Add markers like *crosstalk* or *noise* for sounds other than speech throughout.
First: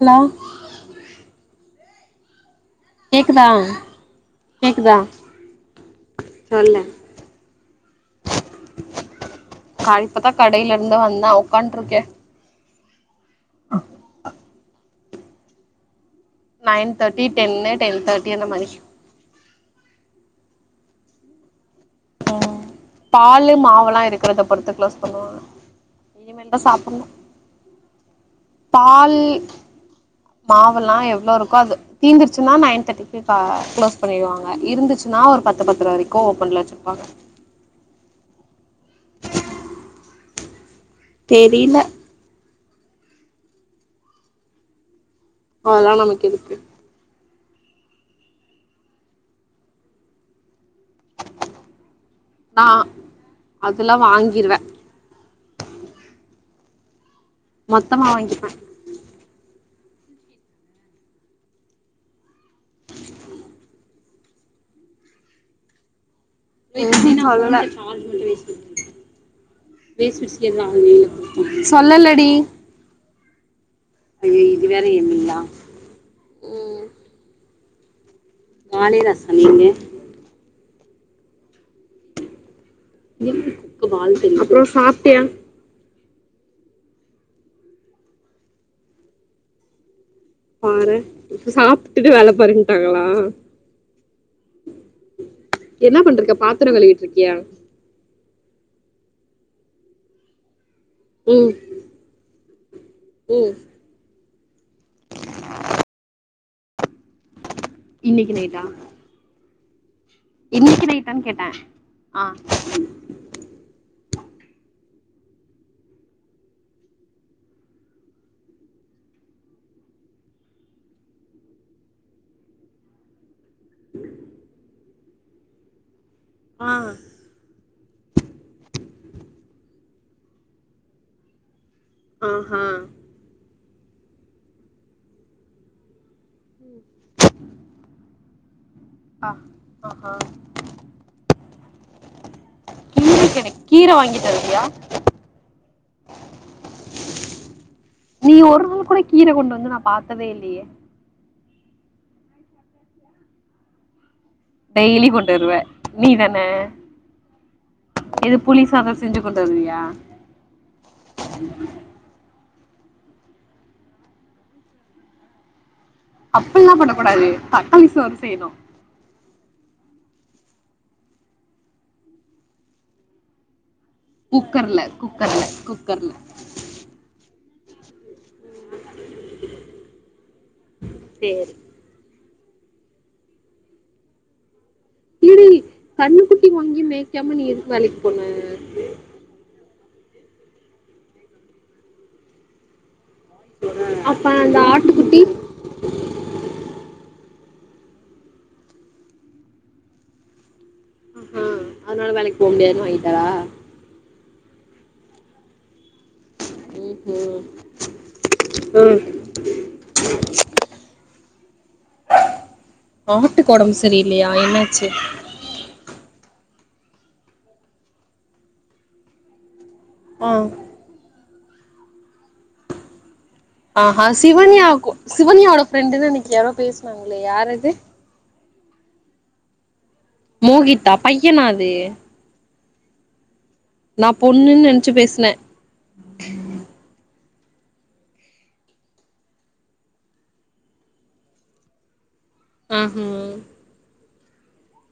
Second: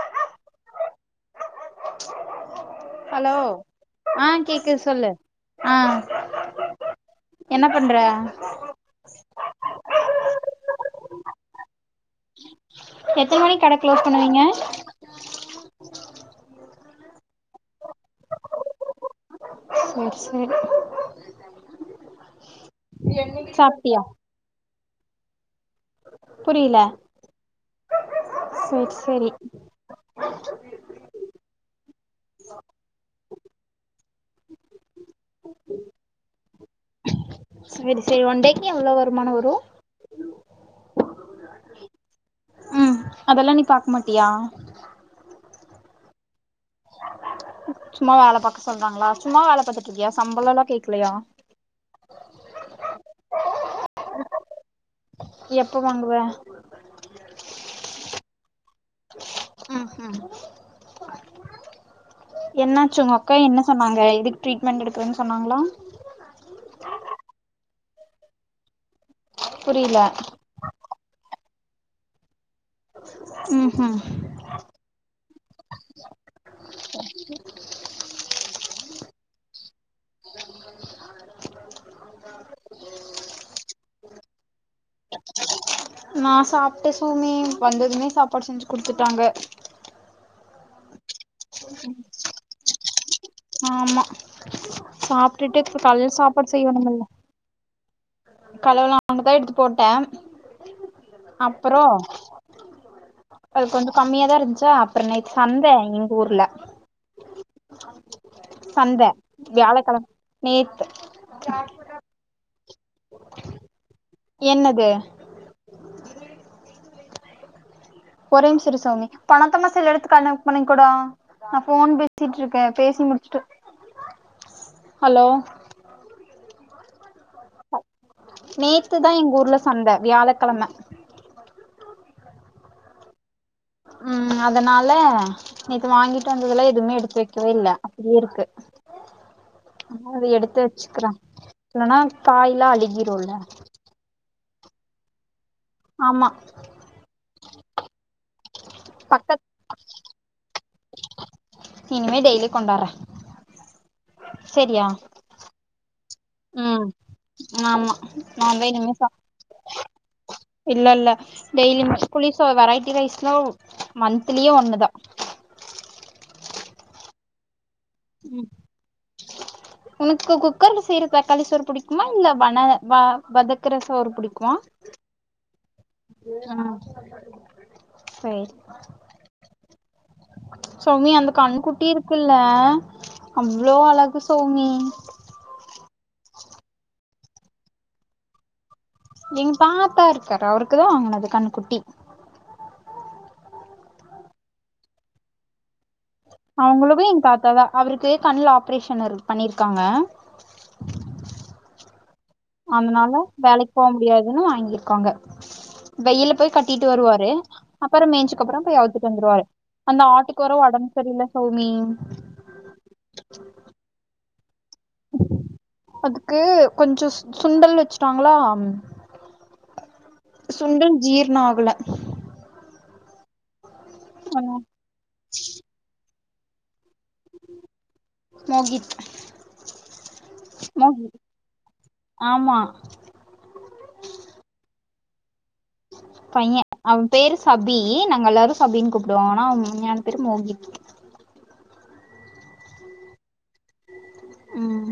hello hello கேக்குதா ஆ கேக்குது கேக்குதா சொல்லு ஆ சொல்லு என்ன பண்ற நா இப்ப தா கடைலருந்தே வந்தே ஒக்கான்ட்ருக்கே எத்தன மணிக் கட க்ளோஸ் பண்ணுவீங்க நைன் தேர்டி டென்னு டென் தேர்டி அந்த மாரி சேரி சேரி ம் பாலு மாவெல்லா சாப்ட்டியா இருக்குறத பொறுத்து க்ளோஸ் பண்ணுவாங்க இனிமேல் தா புரில சாப்புணு சேர் பால் சேரி மாவெல்லா எவ்ளோ இருக்கோ அது தீந்திரிச்சுன்னா நைன் தேர்டிக்கு க க்ளோஸ் பண்ணிருவாங்க இருந்துச் ன்னா ஒரு பத்து பத்ரவரைக்கு ஓப்பன்ல வச்சிருப்பாங்க சேரி சேரி ஒன்டேக்கி எவ்ளோ வருமானோ வரு தெரில ம் அதல்லா‌ நீ பாக் மாட்டியா அதல்லா நமக்கு எதுக்கு சும்மா வேல பாக்க சொல்றாங்ளா சும்மா வேல பாத்துட்ருக்கியா சம்பளோல்லா கேக்லயா நா அதல்லா வாங்கிருவே எப்ப வாங்குவ மொத்தமா வாங்கிப்பே ம் உம் என்னாச்சு உங்க அக்கா என்ன சொன்னாங்க இதுக்கு ட்ரீட்மெண்ட் எடுக்குறன் சொன்னாங்ளா புரில *unintelligible* சொல்லலடி ம் ஹும் ஏ இது வேற *unintelligible* காளிதாசன் நீங்க *inaudible* அப்றோ சாப்டியா நா சாப்டே சௌமி வந்ததுமே சாப்பாடு செஞ்சு குடுத்துட்டாங்க பாரே இப்ப சாப்ட்டுட்டு வேல பாருன்டாங்களா ஆமா சாப்ட்டுட்டு இப்ப என்ன காலைல பண்ருக்க சாப்பாடு பாத்திரோ செய்யணும்ல்ல கழுவிட்டு இருக்கியா கலவு லாம தா எடுத்து போட்டே ம் அப்பறோ ம் அது கொஞ்சோ கம்மியா தா இருன்ச்சா அப்றோ நேத் சந்த எங்ஊர்ல இன்னக்கி நைட்டா ந்த வியாழக்கெழம நேத்து இன்னக்கி நைட்டான் கேட்டே ஆ என்னது ஒரே நிம்ஷோ இரு சௌமி ஹலோ ஆ நேத்துதா எங்ஊர்ல சந்த வியாழக்கெழம ஆ ஹா ம் அதனால நேத்து வாங்கிட்டு வந்ததுல்ல எதுமே எடுத்து வெக்கவே இல்ல அப்புடியே இருக்கு ஆ ஆ ஆஹா அத எடுத்து வெச்சுக்கிறே இல்லனா காய்லா அழுகிருல எனக் கீர வாங்கி தருவியா ஆமா நீ ஒரு நாள் கூட கீர பக்கத் கொண்டு வந்து நா பாத்ததே இல்லயே இனிமே டெய்லி கொண்டாறே செரியா டெய்லி கொண்டு வருவ நீ தான ம் ஆமா நாதா இனிமே சாதம் ச செஞ்சு கொண்டு வருவியா இல்ல இல்ல டெய்லிமே புளிசோ வெரைட்டி ரைஸ்லா மாந்த்லியே ஒன்னுதா அப்பில்லா பண்ணக்கூடாது ப ம் உனக்கு குக்கர்ல செய்ற தக்காளி சோறு புடிக்குமா இல்ல வன வ வதக் த்துற சோற் குக்கர்ல குக்கர்ல குக்கர்ல அ சேரி சௌமி அந்த சேரி கண்குட்டி இருக் குள்ள அவ்ளோ அழகு சௌமி எடி கண்னு குட்டி வாங்கி மேய்க்காம நீ எதுக்கு வேலைக் போன எங்க தாத்தா இருக்காரு அவுருக்குதா வாங்குனது கண்னுகுட்டி அப்ப அந்த ஆட்டு குட்டி அவுங்குளுக்கு எங்க தாத்தாதா அவுருக்கு கண்ல ஆப்ரேஷன் இரு பண்ணிருக்காங்க ம் ம் அதனால வேலைக் போனு அதனால வேலைக் போ முடியாதுனு வாங்கிருக்காங்க வெயில போய் கட்டிட்டு வருவாரு ம்ஹும் அப்பறோ மேய்ஞ்சுக்கப்புறோ போய் அவுத்துட்டு வந்துருவாரு அந்த ஆட்டுக்கு வேற ஒடம்பு செரில சௌமி ஆட்டுக்கு ஒடம்பு செரி இல்லையா என்னாச்சு அதுக்கு கொஞ்சோ சுண்டல் வெச்சுட்டாங்ளா அ சுண்டல் ஜீர்ணோ ஆகல அஹ சிவன்யா கு சிவன்யாவோட ஃப்ரெண்டுனு இன்னிக்கு யாரோ பேஸ்னாங்களே யாரது மோகித் மோகித்தா மோகித் பையனா அது ஆமா நா பொண்ணுன் நெனச்சு பேசுன பைய அவ பேரு சபி நாங்க எல்லாரு சபின் கூப்டுவோ ஆனா அவ உண்மையான பேரு மோகித் அ ம் ம்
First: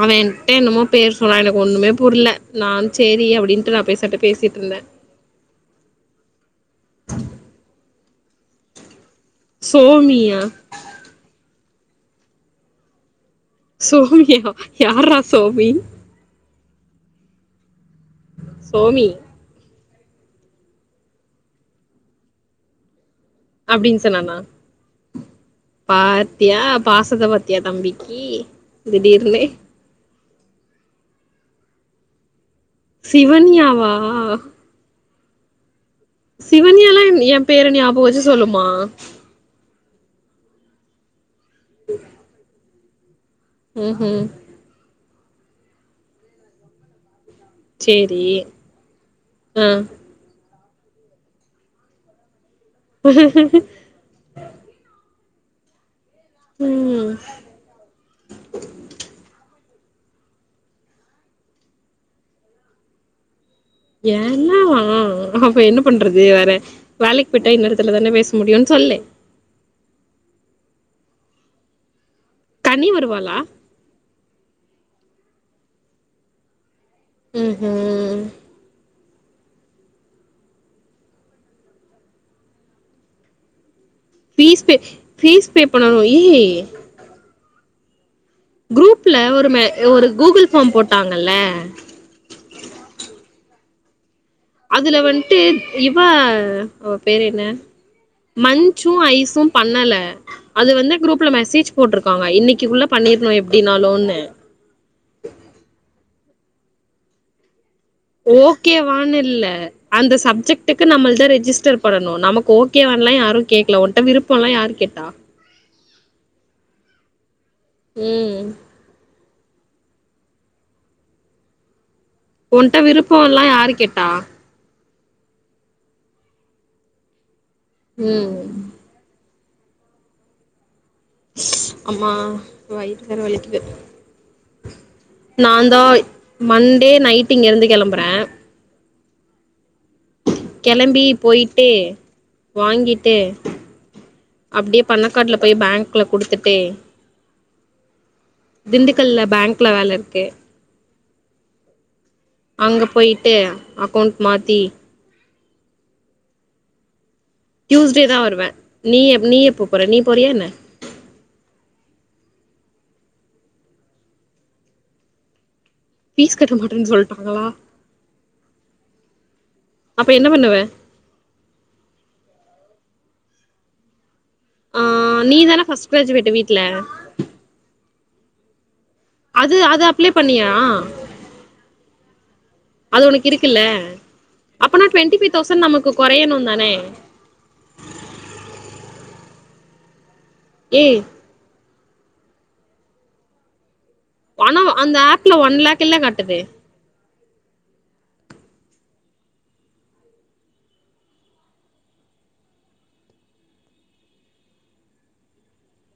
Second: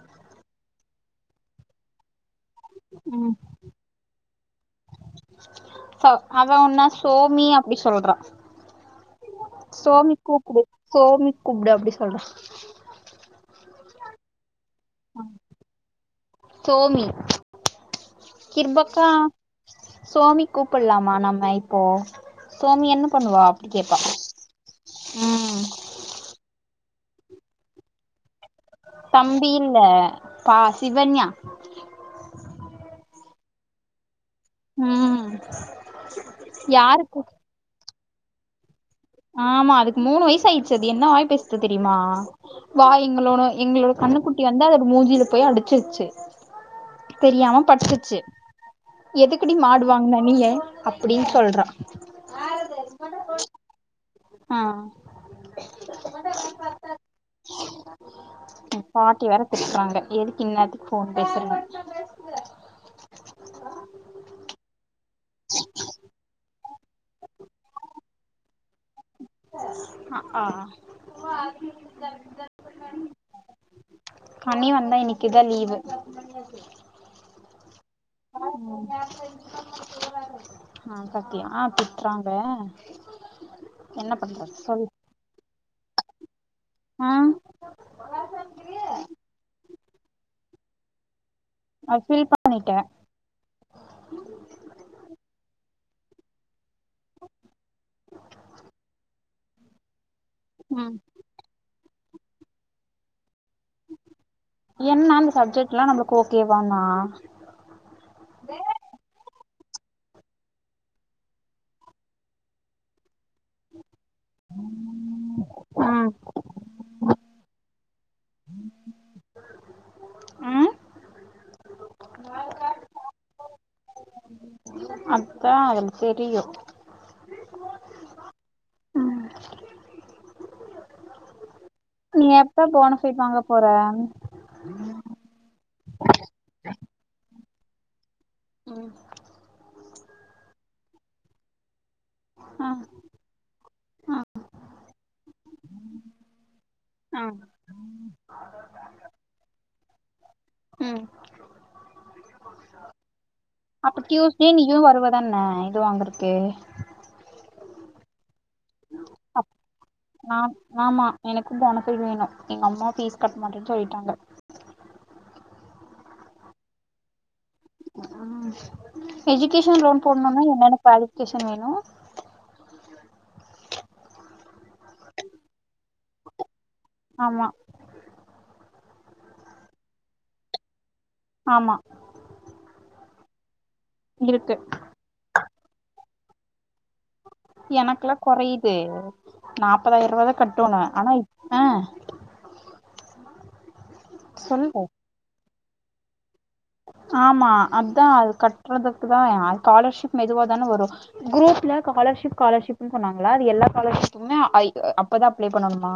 அவ என்ட என்னமோ பேர் சொன்னா எனக்கு ஒன்னுமே புர்ல நா சேரி ம் அப்டின்டு நா பேசட்டு பேசிட்ருந்தே ச அவ ஒன்னா சோமி அப்டி சொல்றா சோமி சோமியா கூப்டு சோமி கூப்டு அப்டி சொல்றா சோமியா யார்ரா சோமி சோமி சோமி கிருபாக்கா சோமி கூப்பல்லாமா நம்ம இப்போ சோமி என்ன பண்ணுவா அப்படி கேட்பா அப்டின் சொன்னானா ம் பாத்தியா பாசத்த பாத்தியா தம்பிக்கு திடீர்னு தம்பின் வ பா சிவன்யா சிவன்யாவா ம்,,, சிவன்யல்லா யாருக்கு என் பேர ஞாபக வச்சு சொல்லுமா ஆமா அதுக்கு மூணு வயசு ஆயிடுச்சு அது என்ன வாய் பேசுது தெரியுமா வா எங்களோட எங்களோட ம்ஹும் கண்ணுக்குட்டி வந்து அதோட மூஞ்ஜில போய் அடிச்சிருச்சு தெரியாம பட்ருச்சு சேரி எதுக்குடி ஆ மாடுவாங்குன்ன நீ ஏன் அப்டின் சொல்றா *unintelligible* ஆ ம் பாட்டி வேற திட்றாங்க எதுக்கு இன்னேத்துக்கு ஃபோன் பேசுறன்னு என்னவா அப்ப என்ன பண்றது வேற வேலைக்கு போய்ட்டா இன்ன நேரத்துல தான பேச முடியுன் சொல்லு அ ஆ கனி வருவாளா கனி வந்தா இன்னைக்குதா லீவு ம்ஹு ம் ம் அ பாக்லா அ திட்றாங்க என்ன பண்றது பீஸ் பே சொல்லு பீஸ் பே பண்ணணு ஏய் அ குரூப்ல ஒரு ஒரு கூகுள் ஃபார்ம் போட்டாங்கல அத ஃபில் பண்ணிட்ட அதுல வந்ட்டு இவ அவ பேரு என்ன மஞ்ச்சு ஐஸு பண்ணல அது வந்து ம் குரூப்ல மெசேஜ் போட்ருக்காங்க இன்னைக்குள்ள பண்ணிடணு எப்டின்னாலுன்னு என்னான் இந்த சப்ஜெக்ட்ல்லா நம்மளுக்கு ஓகேதானா ஓகே வானுல்ல அந்த சப்ஜெக்டுக்கு நம்மள்த ரெஜிஸ்டர் பண்ணணு நமக்கு ஓகேவாலா யாரு கேக்கல உன்ட்ட விருப்பலா யாரு கேட்டா ஆ ம் *inaudible* உன்ட்ட விருப்பல்லா யாரு கேட்டா கோவ வந்ச்சு கியு ம் அம்மா நீ எப்ப வயிட்டு வேற போனஃபைட் வாங்க வலிக்குது போற நான்தாய் மண்டே நைட்டு் இங்க இருந்து கெளம்புற ம் கெளம்பி போய்ட்டு ஆ வாங்கிட்டு அப்டியே பண்ண காட்ல போய் பேங்க்ல குடுத்துட்டு ஆ ம் திண்டுக்கல்ல பேங்க்ல வேலருக்கு ம் அங்க போயிட்டு அக்கௌண்ட் மாத்தி தன்ன இது வாங்கறத்கே டியூஸ்டே தா வருவே நீ எப் நீ எப்ப போற நீ போறியா ஆ என்ன ஆமா எனக்கு போனஃபை வேணு எங்க அம்மா ஃபீஸ் கட்ட மாட்டேன் சொல்லிட்டாங்க ஃபீஸ் கட்ட மாட்டேன்னு சொல்லிட்டாங்களா அ எஜுகேஷன் லோன் அப்ப என்ன போடணுன்னா பண்ணுவ என்னன்ன குவாலிபிகேஷன் வேணு ஆ நீ தான ஃபஸ்ட் க்ராஜுவேட்டு வீட்ல ஆமா அது அது அப்ளை பண்ணியா ஆமா அது உனக்கு இருக்குல்ல இருக்கு அப்போனா டுவெண்டி ஃபைவ் தௌசண்ட் நமக்கு கொறையணு தானே எனக்குல்லா கொறையுதே நாப்பதாயிரோ ரூபா தா கட்டுண ஏய் ஆனா இப் ஆ பணோ சொல்லு அந்த ஆப்ல ஒன் லேக்ல்ல காட்டுது ஆமா அதா அது கட்டுறதுக்கு தா அ காலர்ஷிப் மெதுவா தான வரு குரூப்ல காலர்ஷிப் காலர்ஷிப்னு சொன்னாங்களா அது எல்லா காலர்ஷிப்புமே அப்பதா ஐ அ அப்ளை பண்ணனுமா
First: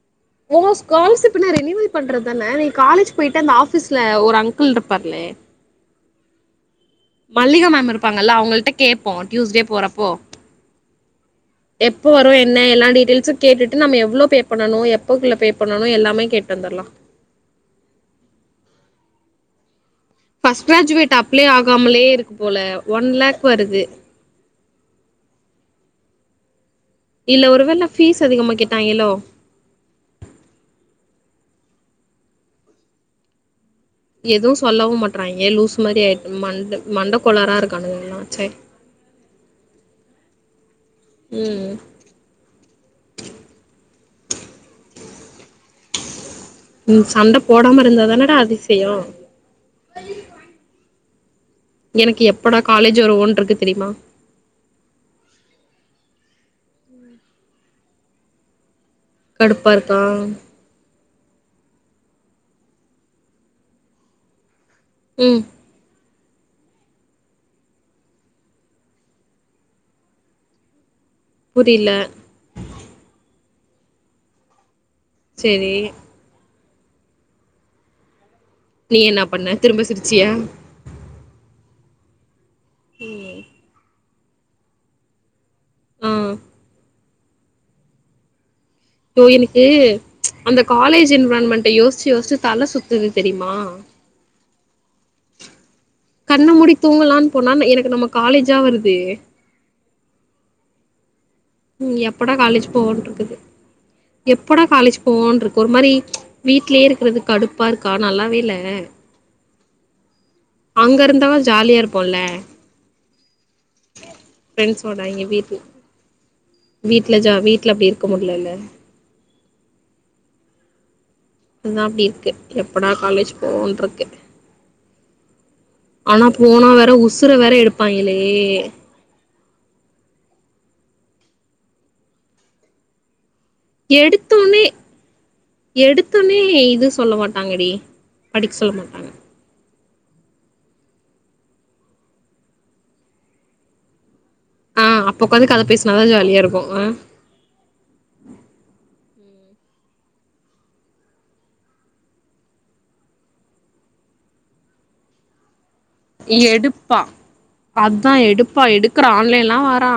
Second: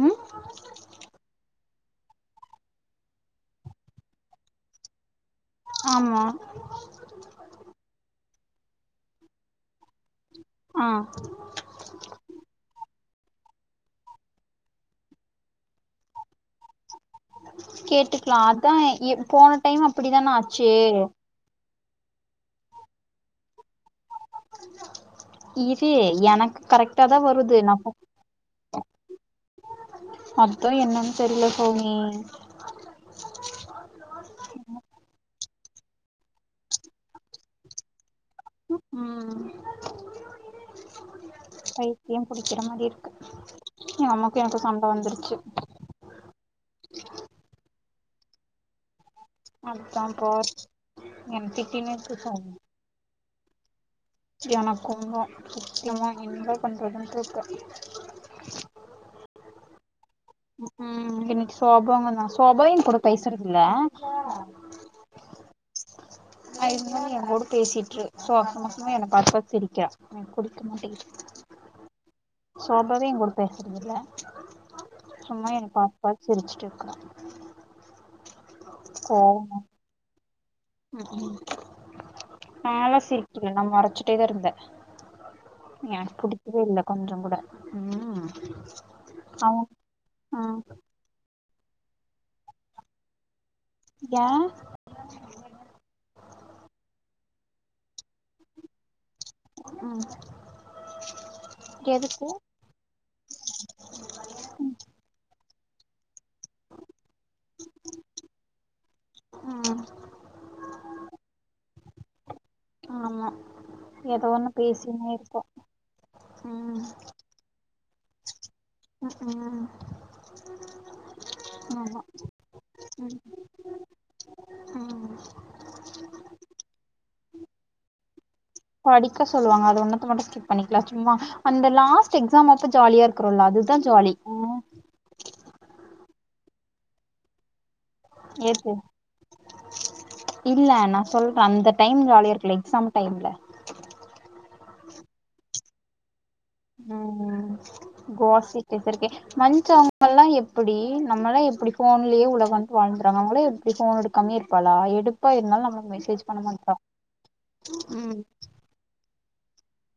ம் ஓ ஸ்காலர்ஷிப்னா ரெனிவல் பண்றதுதான நீ காலேஜ் போயிட்டு அந்த ஆஃபீஸ்ல ஒரு அங்கிள் இருப்பாருலே ஆமா மல்லிகா மேம் இருப்பாங்கல்ல அவங்கள்ட கேப்போ டியூஸ்டே போறப்போ ஆ எப்போ வரு என்ன எல்லா டீடைல்ஸ்சு கேட்டுட்டு நம்ம எவ்ளோ பே பண்ணனு எப்பக்குள்ள பே பண்ணணு எல்லாமே கேட் டு வந்துர்லா கேட்டுக்கலா அதா எ போன டைம் அப்டிதான ஃபர்ஸ்ட் ஆச்சு கிராஜுவேட் அப்ளை ஆகாமலே இருக்கு போல ஒன் லேக் வருது இது எனக் கரெக்ட் இல்ல ஒரு வேள ஃபீஸு அதிகமா கேட்டாயிங்கள்லோ அத்தா என்னான் தெரில சௌமி எதுவு சொல்லவு மாட்றாயிங்க லூஸ் மாதிரி ஆயி மண்ட மண்டக்கோளாராருக்கானுங்க எல்லாம்சே ம் ம் பைத்தியோ பிடிக்கிற மாரி இருக்கு ஏ அம்மாக்கு எனக்கு சண்ட வந்துருச்சு ம் சண்ட போடாம இருந்தாதானடா அதிசயோ அத்தா பா என் திட் எனக்கு எப்படா காலேஜ் வருவோனு இருக்கு தெரியுமா எனக்கும்தா சத்தியமா என்ன பண்றதுன்ட்ருக்க கடுப்பாருக்கா சோபாய் எங் கூட பேசுறதில்ல ம் ஆ இன்னு எங் கூட பேசிட்டுரு சோ அசமாசமா என்ன பாத் பாத்து சிரிக்கரா எனக் புடிக்க மாட்டேங்குது புரியல சோபாவு எங் கூட பேசுறதில்ல சும்மா என்ன சேரி பாத் பாத் சிரச்சுட்டு இருக்குறா நீ என்ன பண்ண திரும்ப சிரிச்சிய நால சிரிக்கில நா மொறச்சிட்டேதா இருந்தே என ஆ புடிக்கவே இல்ல கொஞ்சோ கூட ம் சோ எனக்கு அவன் ம் அந்த காலேஜ் என்விரான்மென்ட்ட யோசிச்சி யோசிச்சி தல சுத்துது தெரியுமா ஏயா கண்ண முடி தூங்கலான்னு போனா எனக்கு நம்ம காலேஜா வருதே ம் ம் எதுக்கு எப்படா காலேஜ் போவோன்டிருக்குது எப்படா காலேஜ் போவோன்டிருக்கு ஒரு மாரி வீட்லயே இருக்கறது கடுப்பா இருக்கா நல்லாவே இல்ல ம் அங்க இருந்தாவாது ஜாலியா இருப்போம்ல ஆமா ஏதோ ஒன்னு ஃப்ரெண்ட்ஸோட பேசினே இங்க இருக்போ வீட்ல ம் வீட்ல ஜா வீட்ல அப்படி இருக் இருக்க முட்லல உஹம் உம் அதா அப்டி இருக்கு எப்படா காலேஜ் போவோன்டிருக்கு ம் ஆனா போனா வேற உசுர வேற எடுப்பாங்கிளே படிக்க சொல்லுவாங்க அது ஒன்னத்த மட்டு ஸ்கிப் பண்ணிக்கலா சும்மா அந்த லாஸ்ட் எக்ஸாம் அப்ப ஜாலியா இருக்கறோம்ல அது எடுத்தோனே எடுத்தோனே இது சொல்ல மாட்டாங்கடி படிக்க நேத்து சொல்ல மாட்டாங்க இல்ல நா சொல்ற அந்த டைம் ஜாலியா இருக்குல எக்ஸாம் டைம்ல ஆ அப்ப ஒக்காந்து கத பேசனாதா ஜாலியா இருக்கு ஆ *unintelligible* மஞ்சி அவுங்கல்லா எப்டி நம்மல்லா எப்டி ஃபோன்லயே உலகன்னுட்டு வாழ்ந்துறாங்க அவுங்கள்ல எப் எப்டி ஃபோன் எடுகாமலே இருப்பாள எடுப்பா இருந்தாலு நம்மளுக் மெசே எடுப்பா அதா ம் எடுப்பா எடுக்கற ஆன்லைன்லலா வாறா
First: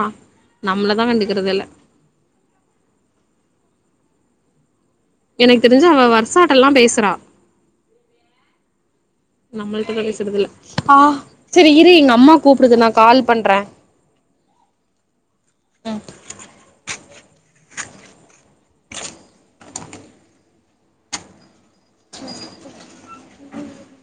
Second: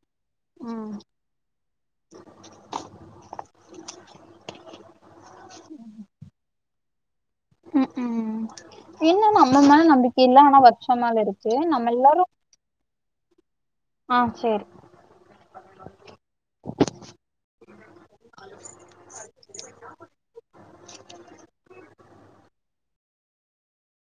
ம் நம்மளதா கண்டுக்கறது இல்ல எனக்கு தெரிஞ்சி அவ வர்ஷாட்டல்லா பேசுறா ம் ம் என்ன நம்ம மேல நம்மள்ட தா நம்பிக்கை இல்ல பேசறதில்ல ஆனா வர்ஷா ஆ மேல இருக்கு சேரி நம்ம இரு எங்க எல்லாரு அம்மா கூப்புடுது நா கால் பண்ற ஆ சேரி